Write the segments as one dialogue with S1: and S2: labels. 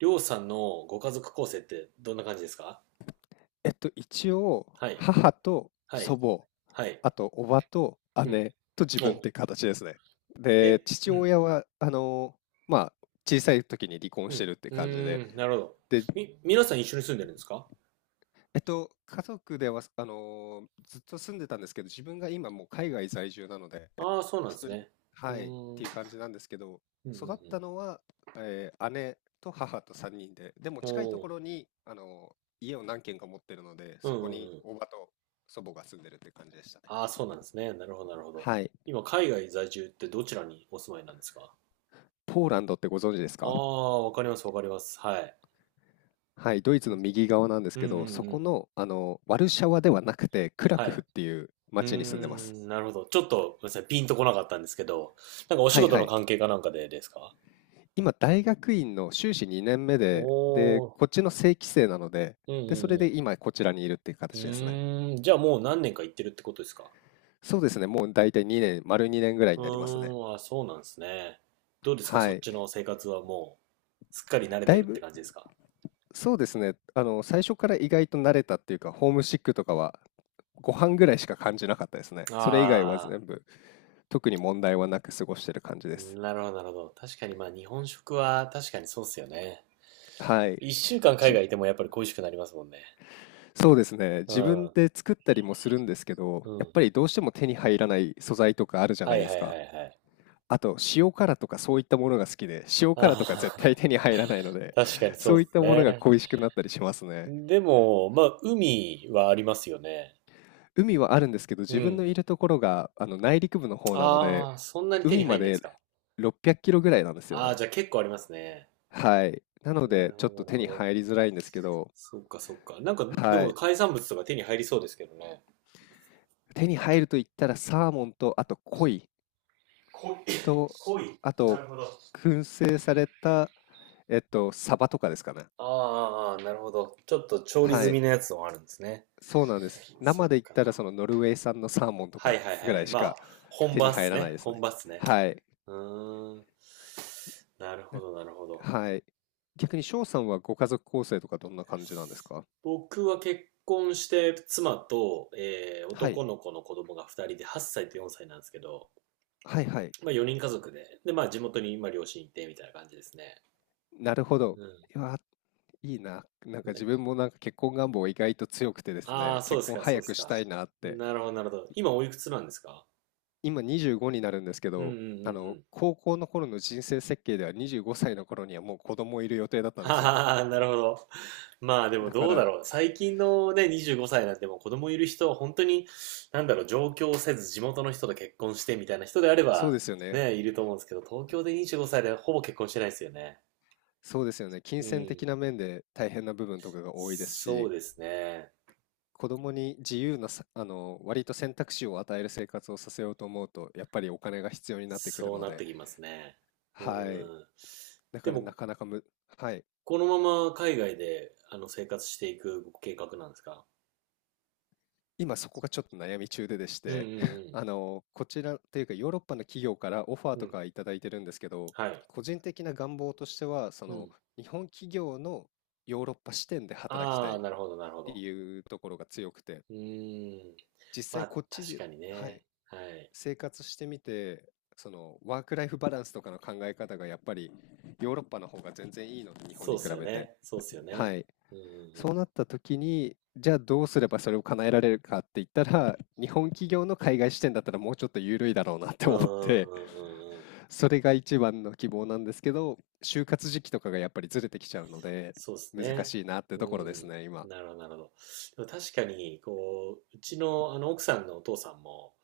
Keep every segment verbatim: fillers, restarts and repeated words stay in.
S1: りょうさんのご家族構成ってどんな感じですか？
S2: えっと、一応、
S1: はい、
S2: 母と
S1: はい、
S2: 祖母、
S1: はい。
S2: あと、叔母と
S1: うん。
S2: 姉と自分っ
S1: お、
S2: て形ですね。で、
S1: え、
S2: 父
S1: うん、
S2: 親は、あの、まあ、小さい時に離婚
S1: う
S2: して
S1: ん、
S2: るって
S1: う
S2: 感じで、
S1: ーん、なるほど。
S2: で、
S1: み、皆さん一緒に住んでるんですか？
S2: えっと、家族では、あの、ずっと住んでたんですけど、自分が今もう海外在住なので、
S1: ああー、そうなんで
S2: 一
S1: す
S2: 人、
S1: ね。うー
S2: はい、っ
S1: ん、うん、
S2: ていう感じなんですけど、
S1: うん、う
S2: 育っ
S1: ん。
S2: たのは、えー姉と母とさんにんで、でも
S1: お
S2: 近いとこ
S1: ー、
S2: ろに、あの、家を何軒か持ってるので、
S1: うん、
S2: そこ
S1: うん、
S2: に
S1: うん。
S2: 叔母と祖母が住んでるって感じでしたね。
S1: ああ、そうなんですね。なるほど、なるほど。
S2: はい。
S1: 今、海外在住ってどちらにお住まいなんですか？
S2: ポーランドってご存知です
S1: あ
S2: か？
S1: あ、わかります、わかります。はい。
S2: はい、ドイツの右側なんです
S1: うん、
S2: け
S1: う
S2: ど、
S1: ん、
S2: そ
S1: う
S2: こ
S1: ん。
S2: の、あの、ワルシャワではなくて、クラ
S1: は
S2: クフ
S1: い。
S2: っていう
S1: うー
S2: 町に住んでます。
S1: ん、なるほど。ちょっと、ごめんなさい、ピンとこなかったんですけど、なんかお
S2: は
S1: 仕
S2: い
S1: 事
S2: は
S1: の
S2: い。
S1: 関係かなんかでですか？
S2: 今、大学院の修士にねんめで、で、
S1: おー、
S2: こっちの正規生なので、
S1: うん
S2: で、それ
S1: う
S2: で
S1: ん
S2: 今、こちらにいるっていう
S1: うん。
S2: 形
S1: う
S2: ですね。
S1: ーん、じゃあもう何年か行ってるってことですか？
S2: そうですね、もう大体にねん、丸にねんぐらい
S1: う
S2: になりますね。
S1: ーん、あ、そうなんですね。どうですか、そ
S2: は
S1: っ
S2: い。
S1: ちの生活はもう、すっかり慣れ
S2: だ
S1: て
S2: い
S1: るって
S2: ぶ、
S1: 感じですか？
S2: そうですね、あの、最初から意外と慣れたっていうか、ホームシックとかはご飯ぐらいしか感じなかったですね。それ以外は
S1: ああ
S2: 全部、特に問題はなく過ごしてる感じで
S1: ー、
S2: す。
S1: なるほど、なるほど。確かにまあ日本食は確かにそうっすよね。
S2: はい。
S1: 一週間海
S2: じ、
S1: 外いてもやっぱり恋しくなりますもんね。
S2: そうですね、
S1: う
S2: 自分
S1: ん、
S2: で作ったりもするんですけど、
S1: う
S2: やっ
S1: ん。
S2: ぱりどうしても手に入らない素材とかあるじゃ
S1: は
S2: ない
S1: い
S2: で
S1: は
S2: す
S1: いは
S2: か。
S1: いはい。
S2: あと、塩辛とかそういったものが好きで、塩
S1: あ
S2: 辛とか絶対
S1: あ、
S2: 手に入らないの で、
S1: 確かにそ
S2: そ
S1: う
S2: うい
S1: っ
S2: った
S1: す
S2: ものが
S1: ね。
S2: 恋しくなったりしますね。
S1: でも、まあ海はありますよね。
S2: 海はあるんですけど、
S1: う
S2: 自分の
S1: ん。
S2: いるところが、あの、内陸部の方なので、
S1: ああ、そんなに手
S2: 海
S1: に入
S2: ま
S1: んないで
S2: で
S1: すか？
S2: ろっぴゃくキロぐらいなんですよ
S1: あ
S2: ね。
S1: あ、じゃあ結構ありますね。
S2: はい。なの
S1: な
S2: で、
S1: る
S2: ちょ
S1: ほど、
S2: っ
S1: な
S2: と
S1: る
S2: 手
S1: ほ
S2: に
S1: ど。
S2: 入りづらいんですけど、
S1: そっか、そっか。なんか、で
S2: は
S1: も
S2: い。
S1: 海産物とか手に入りそうですけどね。
S2: 手に入ると言ったら、サーモンと、あと、鯉
S1: 濃い。
S2: と、
S1: 濃い。
S2: あ
S1: な
S2: と、
S1: るほど。
S2: 燻製された、えっと、サバとかですかね。
S1: ああ、あーあなるほど。ちょっと調理
S2: は
S1: 済み
S2: い。
S1: のやつもあるんですね。
S2: そうなんです。
S1: そっ
S2: 生で言っ
S1: か。
S2: たら、その、ノルウェー産のサーモンと
S1: はい
S2: か
S1: はい
S2: ぐ
S1: は
S2: ら
S1: い。
S2: いし
S1: まあ、
S2: か
S1: 本
S2: 手
S1: 場
S2: に
S1: っ
S2: 入
S1: す
S2: らない
S1: ね。
S2: です
S1: 本
S2: ね。
S1: 場っすね。
S2: はい。
S1: うーん。なるほど、なるほど。
S2: はい。逆に翔さんはご家族構成とかどんな感じなんですか？
S1: 僕は結婚して妻と、えー
S2: はい。
S1: 男の子の子供がふたりではっさいとよんさいなんですけど、
S2: はいはい。
S1: まあよにん家族で、で、まあ地元に今両親いてみたいな感じですね。
S2: なるほど。
S1: う
S2: いや、いいな。なんか
S1: ん。
S2: 自
S1: ね、
S2: 分もなんか結婚願望意外と強くてです
S1: あ
S2: ね、
S1: あ、そうで
S2: 結
S1: す
S2: 婚
S1: か、そ
S2: 早
S1: うです
S2: くし
S1: か。
S2: たいなって、
S1: なるほど、なるほど。今おいくつなんですか？
S2: 今にじゅうごになるんですけ
S1: うんう
S2: ど、
S1: んうん
S2: あ
S1: う
S2: の、
S1: ん。
S2: 高校の頃の人生設計ではにじゅうごさいの頃にはもう子供いる予定だったんですよね。
S1: はあ、なるほど。まあでも
S2: だか
S1: どうだ
S2: ら、
S1: ろう。最近のね、にじゅうごさいなんてもう子供いる人は本当に、なんだろう、上京せず地元の人と結婚してみたいな人であれ
S2: そう
S1: ば、
S2: ですよね。
S1: ね、いると思うんですけど、東京でにじゅうごさいでほぼ結婚してないですよね。
S2: そうですよね。金
S1: う
S2: 銭的
S1: ん。
S2: な面で大変な部分とかが多いです
S1: そう
S2: し、
S1: ですね。
S2: 子供に自由なさ、あの、割と選択肢を与える生活をさせようと思うと、やっぱりお金が必要になってくる
S1: そう
S2: の
S1: なっ
S2: で、
S1: てきますね。うんう
S2: はい。
S1: ん。
S2: だ
S1: で
S2: からな
S1: も、
S2: かなかむ、はい。
S1: このまま海外で、あの、生活していく計画なんですか？
S2: 今そこがちょっと悩み中ででし
S1: うんう
S2: て、
S1: ん
S2: あの、こちらというかヨーロッパの企業からオファー
S1: うん。う
S2: と
S1: ん。
S2: かいただいてるんですけど、
S1: はい。
S2: 個人的な願望としては、そ
S1: う
S2: の、
S1: ん。
S2: 日本企業のヨーロッパ支店で働きた
S1: ああ、
S2: いっ
S1: なるほど、なるほ
S2: て
S1: ど。
S2: いうところが強くて、
S1: うーん。
S2: 実
S1: ま
S2: 際
S1: あ、
S2: こっち
S1: 確
S2: で、
S1: かに
S2: はい。
S1: ね。はい。
S2: 生活してみて、そのワークライフバランスとかの考え方がやっぱりヨーロッパの方が全然いいので、日本
S1: そうっ
S2: に比
S1: すよ
S2: べて。
S1: ね。そうっすよ
S2: は
S1: ね。
S2: い。
S1: うんうんう
S2: そう
S1: ん。
S2: なった時に、じゃあどうすればそれを叶えられるかって言ったら、日本企業の海外支店だったらもうちょっと緩いだろうなっ
S1: う
S2: て思っ
S1: ん
S2: て、
S1: うんうんうんうん。
S2: それが一番の希望なんですけど、就活時期とかがやっぱりずれてきちゃうので、
S1: そうです
S2: 難
S1: ね。
S2: しいなって
S1: う
S2: ところです
S1: ん。
S2: ね、今。
S1: なるほど、なるほど。でも確かに、こう、うちの、あの、奥さんのお父さんも、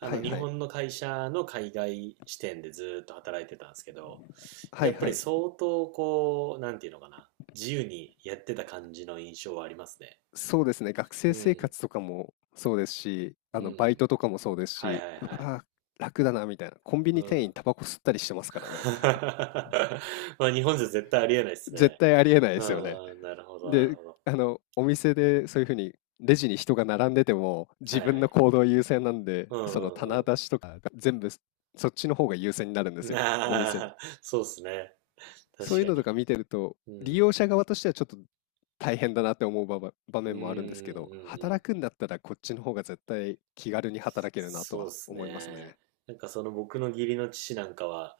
S1: あ
S2: は
S1: の、
S2: い
S1: 日
S2: はい。
S1: 本の会社の海外支店でずっと働いてたんですけど、
S2: は
S1: や
S2: い
S1: っぱ
S2: は
S1: り
S2: い。
S1: 相当、こう、なんていうのかな、自由にやってた感じの印象はありますね。
S2: そうですね、学
S1: う
S2: 生生
S1: ん、
S2: 活とかもそうですし、
S1: う
S2: あの、バイ
S1: ん。
S2: トとかもそうです
S1: はいはい
S2: し、う
S1: はい。
S2: わー、楽だなみたいな。コンビ
S1: う
S2: ニ店員
S1: ん。
S2: タバコ吸ったりしてますから ね。
S1: まあ、日本じゃ絶対ありえないです
S2: 絶
S1: ね。
S2: 対ありえないで
S1: う
S2: すよね。
S1: ん、なるほど、なる
S2: で、
S1: ほど。
S2: あの、お店でそういう風にレジに人が並んでても、
S1: は
S2: 自
S1: いは
S2: 分の
S1: い。
S2: 行動優先なんで、
S1: う
S2: その
S1: んうん
S2: 棚
S1: うん。
S2: 出しとかが全部そっちの方が優先になるん
S1: な
S2: ですよ、お店の
S1: あ、そうっすね。
S2: そ
S1: 確
S2: ういう
S1: か
S2: のと
S1: に。
S2: か見てると、
S1: う
S2: 利
S1: ん。
S2: 用者側としてはちょっと大変だなって思う場ば場
S1: うんう
S2: 面もあるんですけど、
S1: んうんうん。
S2: 働くんだったらこっちの方が絶対気軽に働けるなと
S1: そうっ
S2: は
S1: す
S2: 思います
S1: ね。
S2: ね。
S1: なんかその僕の義理の父なんかは、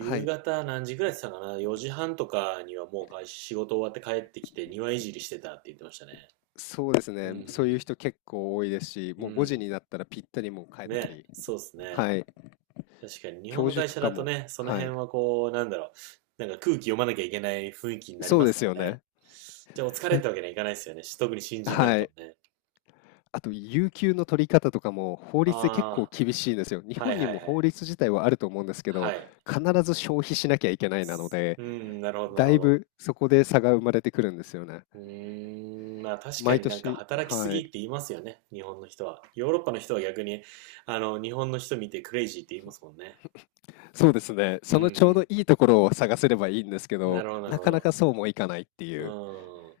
S2: はい、
S1: 方何時ぐらいって言ってたかな？ よ 時半とかにはもう会仕事終わって帰ってきて庭いじりしてたって言ってましたね。
S2: そうです
S1: うんう
S2: ね。そういう
S1: ん。
S2: 人結構多いですし、
S1: う
S2: もうごじ
S1: ん。
S2: になったらぴったりもう帰った
S1: ね、
S2: り、
S1: そうっすね。
S2: はい、
S1: 確かに日本
S2: 教
S1: の
S2: 授
S1: 会
S2: と
S1: 社
S2: か
S1: だと
S2: も、
S1: ね、その
S2: は
S1: 辺
S2: い、
S1: はこう、なんだろう。なんか空気読まなきゃいけない雰囲気になり
S2: そ
S1: ま
S2: うで
S1: すか
S2: す
S1: ら
S2: よ
S1: ね。
S2: ね。
S1: じゃあお疲れ
S2: な
S1: ってわけにはいかないですよね。特に新人なん
S2: は
S1: か
S2: い。
S1: もね。
S2: あと、有給の取り方とかも法律で結構
S1: ああ。
S2: 厳しいんですよ。日
S1: は
S2: 本
S1: い
S2: に
S1: は
S2: も
S1: いは
S2: 法
S1: い。
S2: 律自体はあると思うんですけ
S1: は
S2: ど、
S1: い。
S2: 必ず消費しなきゃいけないなので、
S1: うーん、なるほどな
S2: だ
S1: るほ
S2: い
S1: ど。
S2: ぶそこで差が生まれてくるんですよね。
S1: うーん、まあ確か
S2: 毎
S1: になんか
S2: 年、
S1: 働きす
S2: は
S1: ぎって
S2: い。
S1: 言いますよね、日本の人は。ヨーロッパの人は逆に、あの、日本の人見てクレイジーって言いますもんね。
S2: そうですね。
S1: う
S2: そのちょうど
S1: ん
S2: いいところを探せればいいんですけ
S1: うん。な
S2: ど、
S1: るほどなる
S2: な
S1: ほ
S2: かな
S1: ど。
S2: かそうもいかないって
S1: う
S2: いう、
S1: ん。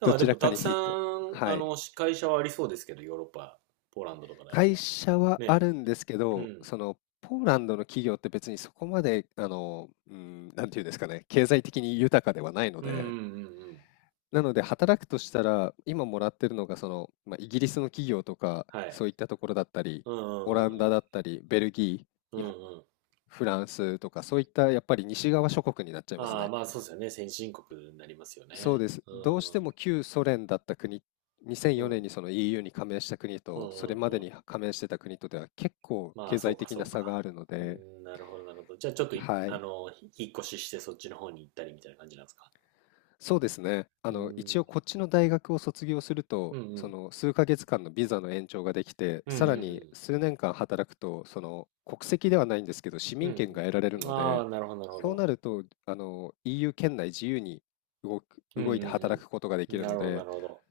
S1: だか
S2: ど
S1: らで
S2: ちら
S1: も
S2: か
S1: たく
S2: にフ
S1: さ
S2: ィット。
S1: ん、
S2: は
S1: あ
S2: い。
S1: の、会社はありそうですけど、ヨーロッパ、ポーランドとかであれ
S2: 会
S1: ば。
S2: 社はあ
S1: ね。
S2: るんですけ
S1: う
S2: ど、
S1: ん。
S2: その、ポーランドの企業って別にそこまで、あの、うん、なんていうんですかね、経済的に豊かではないの
S1: うんう
S2: で、
S1: んうんうん。
S2: なので働くとしたら、今もらってるのが、その、まあ、イギリスの企業とか、
S1: はい。
S2: そういったところだったり、
S1: うんう
S2: オラ
S1: ん
S2: ン
S1: うん
S2: ダ
S1: うん。
S2: だったり、ベルギー、
S1: うん
S2: 日
S1: う
S2: 本
S1: ん。
S2: フランスとかそういったやっぱり西側諸国になっちゃいます
S1: ああ、
S2: ね。
S1: まあそうですよね。先進国になりますよ
S2: そう
S1: ね。
S2: です。
S1: う
S2: どうして
S1: ん。
S2: も旧ソ連だった国、2004
S1: う
S2: 年
S1: ん。
S2: にその イーユー に加盟した国
S1: うんう
S2: と、それ
S1: ん
S2: まで
S1: うん。
S2: に加盟してた国とでは結構
S1: まあ、
S2: 経
S1: そう
S2: 済
S1: か
S2: 的
S1: そ
S2: な
S1: う
S2: 差が
S1: か。
S2: あるの
S1: う
S2: で、
S1: ん、なるほどなるほど。じゃあちょっとい、
S2: は
S1: あ
S2: い。
S1: の、ひ引っ越ししてそっちの方に行ったりみたいな感じなんですか？
S2: そうですね。あ
S1: う
S2: の、一
S1: ん。
S2: 応こっちの大学を卒業する
S1: う
S2: と、
S1: んう
S2: そ
S1: ん。
S2: の数ヶ月間のビザの延長ができて、
S1: うんう
S2: さらに
S1: ん
S2: 数年間働くと、その国籍ではないんですけど、市
S1: うん。
S2: 民
S1: う
S2: 権が
S1: ん
S2: 得られる
S1: うん。
S2: の
S1: ああ、
S2: で、
S1: なるほどなるほ
S2: そう
S1: ど。
S2: なると、あの、イーユー 圏内自由に動く、
S1: うんう
S2: 動いて働
S1: ん
S2: くことがで
S1: う
S2: き
S1: ん。
S2: る
S1: な
S2: の
S1: るほどな
S2: で、
S1: るほど。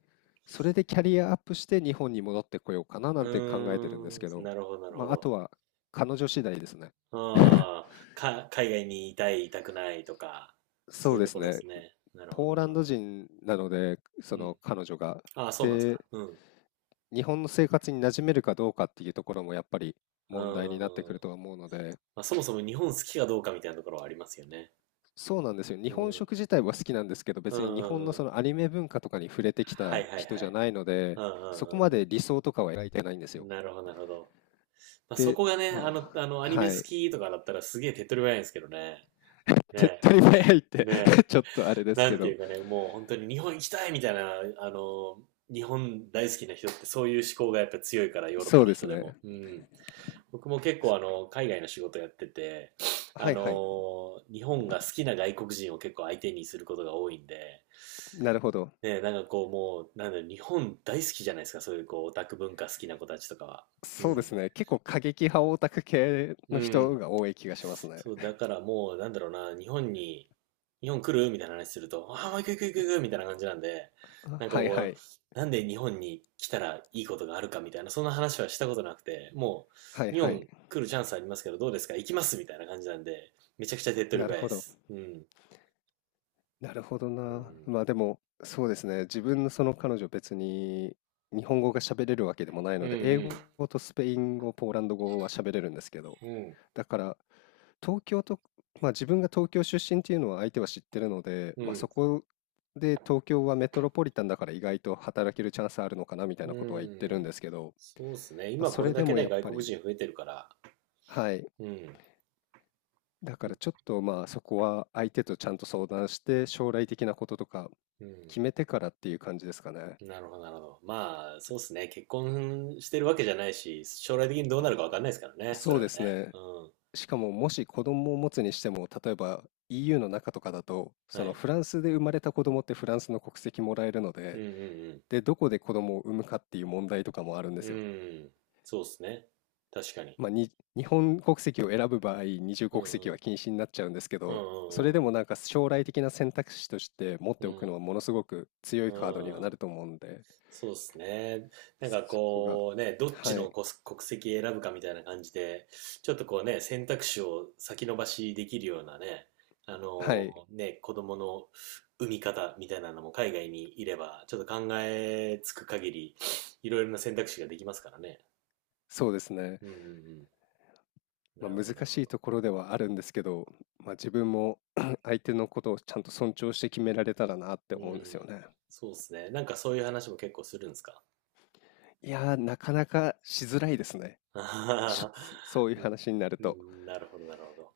S2: それでキャリアアップして日本に戻ってこようかななんて考
S1: う
S2: えてるんですけ
S1: ーん、
S2: ど、
S1: なるほどなる
S2: ま
S1: ほ
S2: あ、あ
S1: ど。
S2: とは彼女次第ですね。
S1: ああ、か、海外にいたい、いたくないとか、そ
S2: そ
S1: う
S2: う
S1: いう
S2: で
S1: と
S2: す
S1: ころで
S2: ね。
S1: すね。なるほ
S2: ポ
S1: ど
S2: ー
S1: な
S2: ラ
S1: る
S2: ン
S1: ほ
S2: ド
S1: ど。
S2: 人なので、
S1: う
S2: その
S1: ん。
S2: 彼女が。
S1: ああ、そうなんですか？
S2: で、
S1: うん。う
S2: 日本の生活に馴染めるかどうかっていうところもやっぱり
S1: ー
S2: 問題になってく
S1: ん。ま
S2: るとは思うので、
S1: あ、そもそも日本好きかどうかみたいなところはありますよね。
S2: そうなんですよ。日
S1: う
S2: 本
S1: ん。
S2: 食自体は好きなんですけど、
S1: う
S2: 別
S1: んう
S2: に日本の
S1: んう
S2: そ
S1: ん。
S2: のアニメ文化とかに触れてき
S1: はい
S2: た
S1: はい
S2: 人
S1: は
S2: じゃ
S1: い。
S2: ないので、
S1: うんうん
S2: そこ
S1: う
S2: まで
S1: ん
S2: 理想とかは描いてないんです
S1: うん。
S2: よ。
S1: なるほどなるほど。まあ、そ
S2: で、
S1: こがね、あ
S2: ま
S1: の、
S2: あ、
S1: あの、アニメ
S2: は
S1: 好
S2: い。
S1: きとかだったらすげえ手っ取り早いんですけどね。
S2: 手っ
S1: ね
S2: 取り早 いっ
S1: え、
S2: て
S1: ねえ。
S2: ちょっとあれです
S1: な
S2: け
S1: んてい
S2: ど、
S1: うかね、もう本当に日本行きたいみたいな、あの、日本大好きな人ってそういう思考がやっぱ強いから、ヨーロッ
S2: そ
S1: パ
S2: う
S1: の
S2: です
S1: 人でも。
S2: ね。
S1: うん。僕も結構あの、海外の仕事やってて、あ
S2: はいはい。
S1: の、日本が好きな外国人を結構相手にすることが多いんで、
S2: なるほど。
S1: ね、なんかこうもう、なんだろう、日本大好きじゃないですか、そういうこうオタク文化好きな子たちとかは。う
S2: そうで
S1: ん。
S2: すね。結構過激派オタク系
S1: う
S2: の人
S1: ん。
S2: が多い気がしますね。
S1: そう、だからもう、なんだろうな、日本に、日本来るみたいな話すると、ああ、もう行く行く行く行くみたいな感じなんで、なんか
S2: はい
S1: こ
S2: は
S1: う、
S2: い。
S1: なんで日本に来たらいいことがあるかみたいな、そんな話はしたことなくて、も
S2: はい
S1: う、日
S2: はい。
S1: 本来るチャンスありますけど、どうですか行きますみたいな感じなんで、めちゃくちゃ手っ取
S2: な
S1: り
S2: る
S1: 早い
S2: ほ
S1: で
S2: ど。
S1: す。うん。
S2: なるほど
S1: うん。
S2: な。まあでも、そうですね。自分のその彼女別に日本語が喋れるわけでもない
S1: う
S2: の
S1: んう
S2: で、英
S1: ん。
S2: 語とスペイン語、ポーランド語は喋れるんですけど、
S1: うん。
S2: だから東京と、まあ自分が東京出身っていうのは相手は知ってるので、
S1: う
S2: まあ
S1: ん。
S2: そこで東京はメトロポリタンだから意外と働けるチャンスあるのかなみた
S1: う
S2: いなことは言ってるん
S1: ん。
S2: ですけど、
S1: そうですね。
S2: まあ
S1: 今
S2: そ
S1: これ
S2: れ
S1: だ
S2: で
S1: け
S2: も
S1: ね、
S2: やっ
S1: 外
S2: ぱ
S1: 国
S2: り、
S1: 人増えてるから。
S2: はい、
S1: うん。
S2: だからちょっとまあそこは相手とちゃんと相談して将来的なこととか
S1: うん。
S2: 決めてからっていう感じですかね。
S1: なるほど、なるほど。まあ、そうですね。結婚してるわけじゃないし、将来的にどうなるかわかんないですからね。そ
S2: そ
S1: れ
S2: うで
S1: は
S2: す
S1: ね。
S2: ね。
S1: うん。
S2: しかももし子供を持つにしても例えば イーユー の中とかだとそ
S1: は
S2: の
S1: い。
S2: フランスで生まれた子供ってフランスの国籍もらえるの
S1: うん
S2: で、
S1: うん
S2: でどこで子供を産むかっていう問題とかもあるんで
S1: うん。
S2: す
S1: う
S2: よ。
S1: ん。そうですね。確かに。
S2: まあ、に日本国籍を選ぶ場合二重
S1: うんう
S2: 国籍は
S1: ん。
S2: 禁止になっちゃうんですけ
S1: う
S2: どそれで
S1: んう
S2: も
S1: ん
S2: なんか将来的な選択肢として持っ
S1: う
S2: て
S1: んう
S2: おくの
S1: ん。
S2: はものすごく強
S1: う
S2: いカードには
S1: ん。う
S2: な
S1: ん。
S2: ると思うんで
S1: そうですね。なんか
S2: そこが、
S1: こうね、どっち
S2: はい、
S1: の国国籍選ぶかみたいな感じで、ちょっとこうね、選択肢を先延ばしできるようなね、あ
S2: はい、
S1: のね、子供の産み方みたいなのも海外にいれば、ちょっと考えつく限り、いろいろな選択肢ができますからね。
S2: そうですね。
S1: うんうんうん。
S2: ま
S1: な
S2: あ、
S1: るほ
S2: 難
S1: ど、なるほ
S2: しい
S1: ど。
S2: ところではあるんですけど、まあ、自分も 相手のことをちゃんと尊重して決められたらなって
S1: う
S2: 思うんですよ
S1: ん。
S2: ね。
S1: そうですね。なんかそういう話も結構するんですか？
S2: いやー、なかなかしづらいですね。
S1: あはは
S2: し
S1: は
S2: そう いう
S1: う
S2: 話になると。
S1: ん、なるほど、なるほど。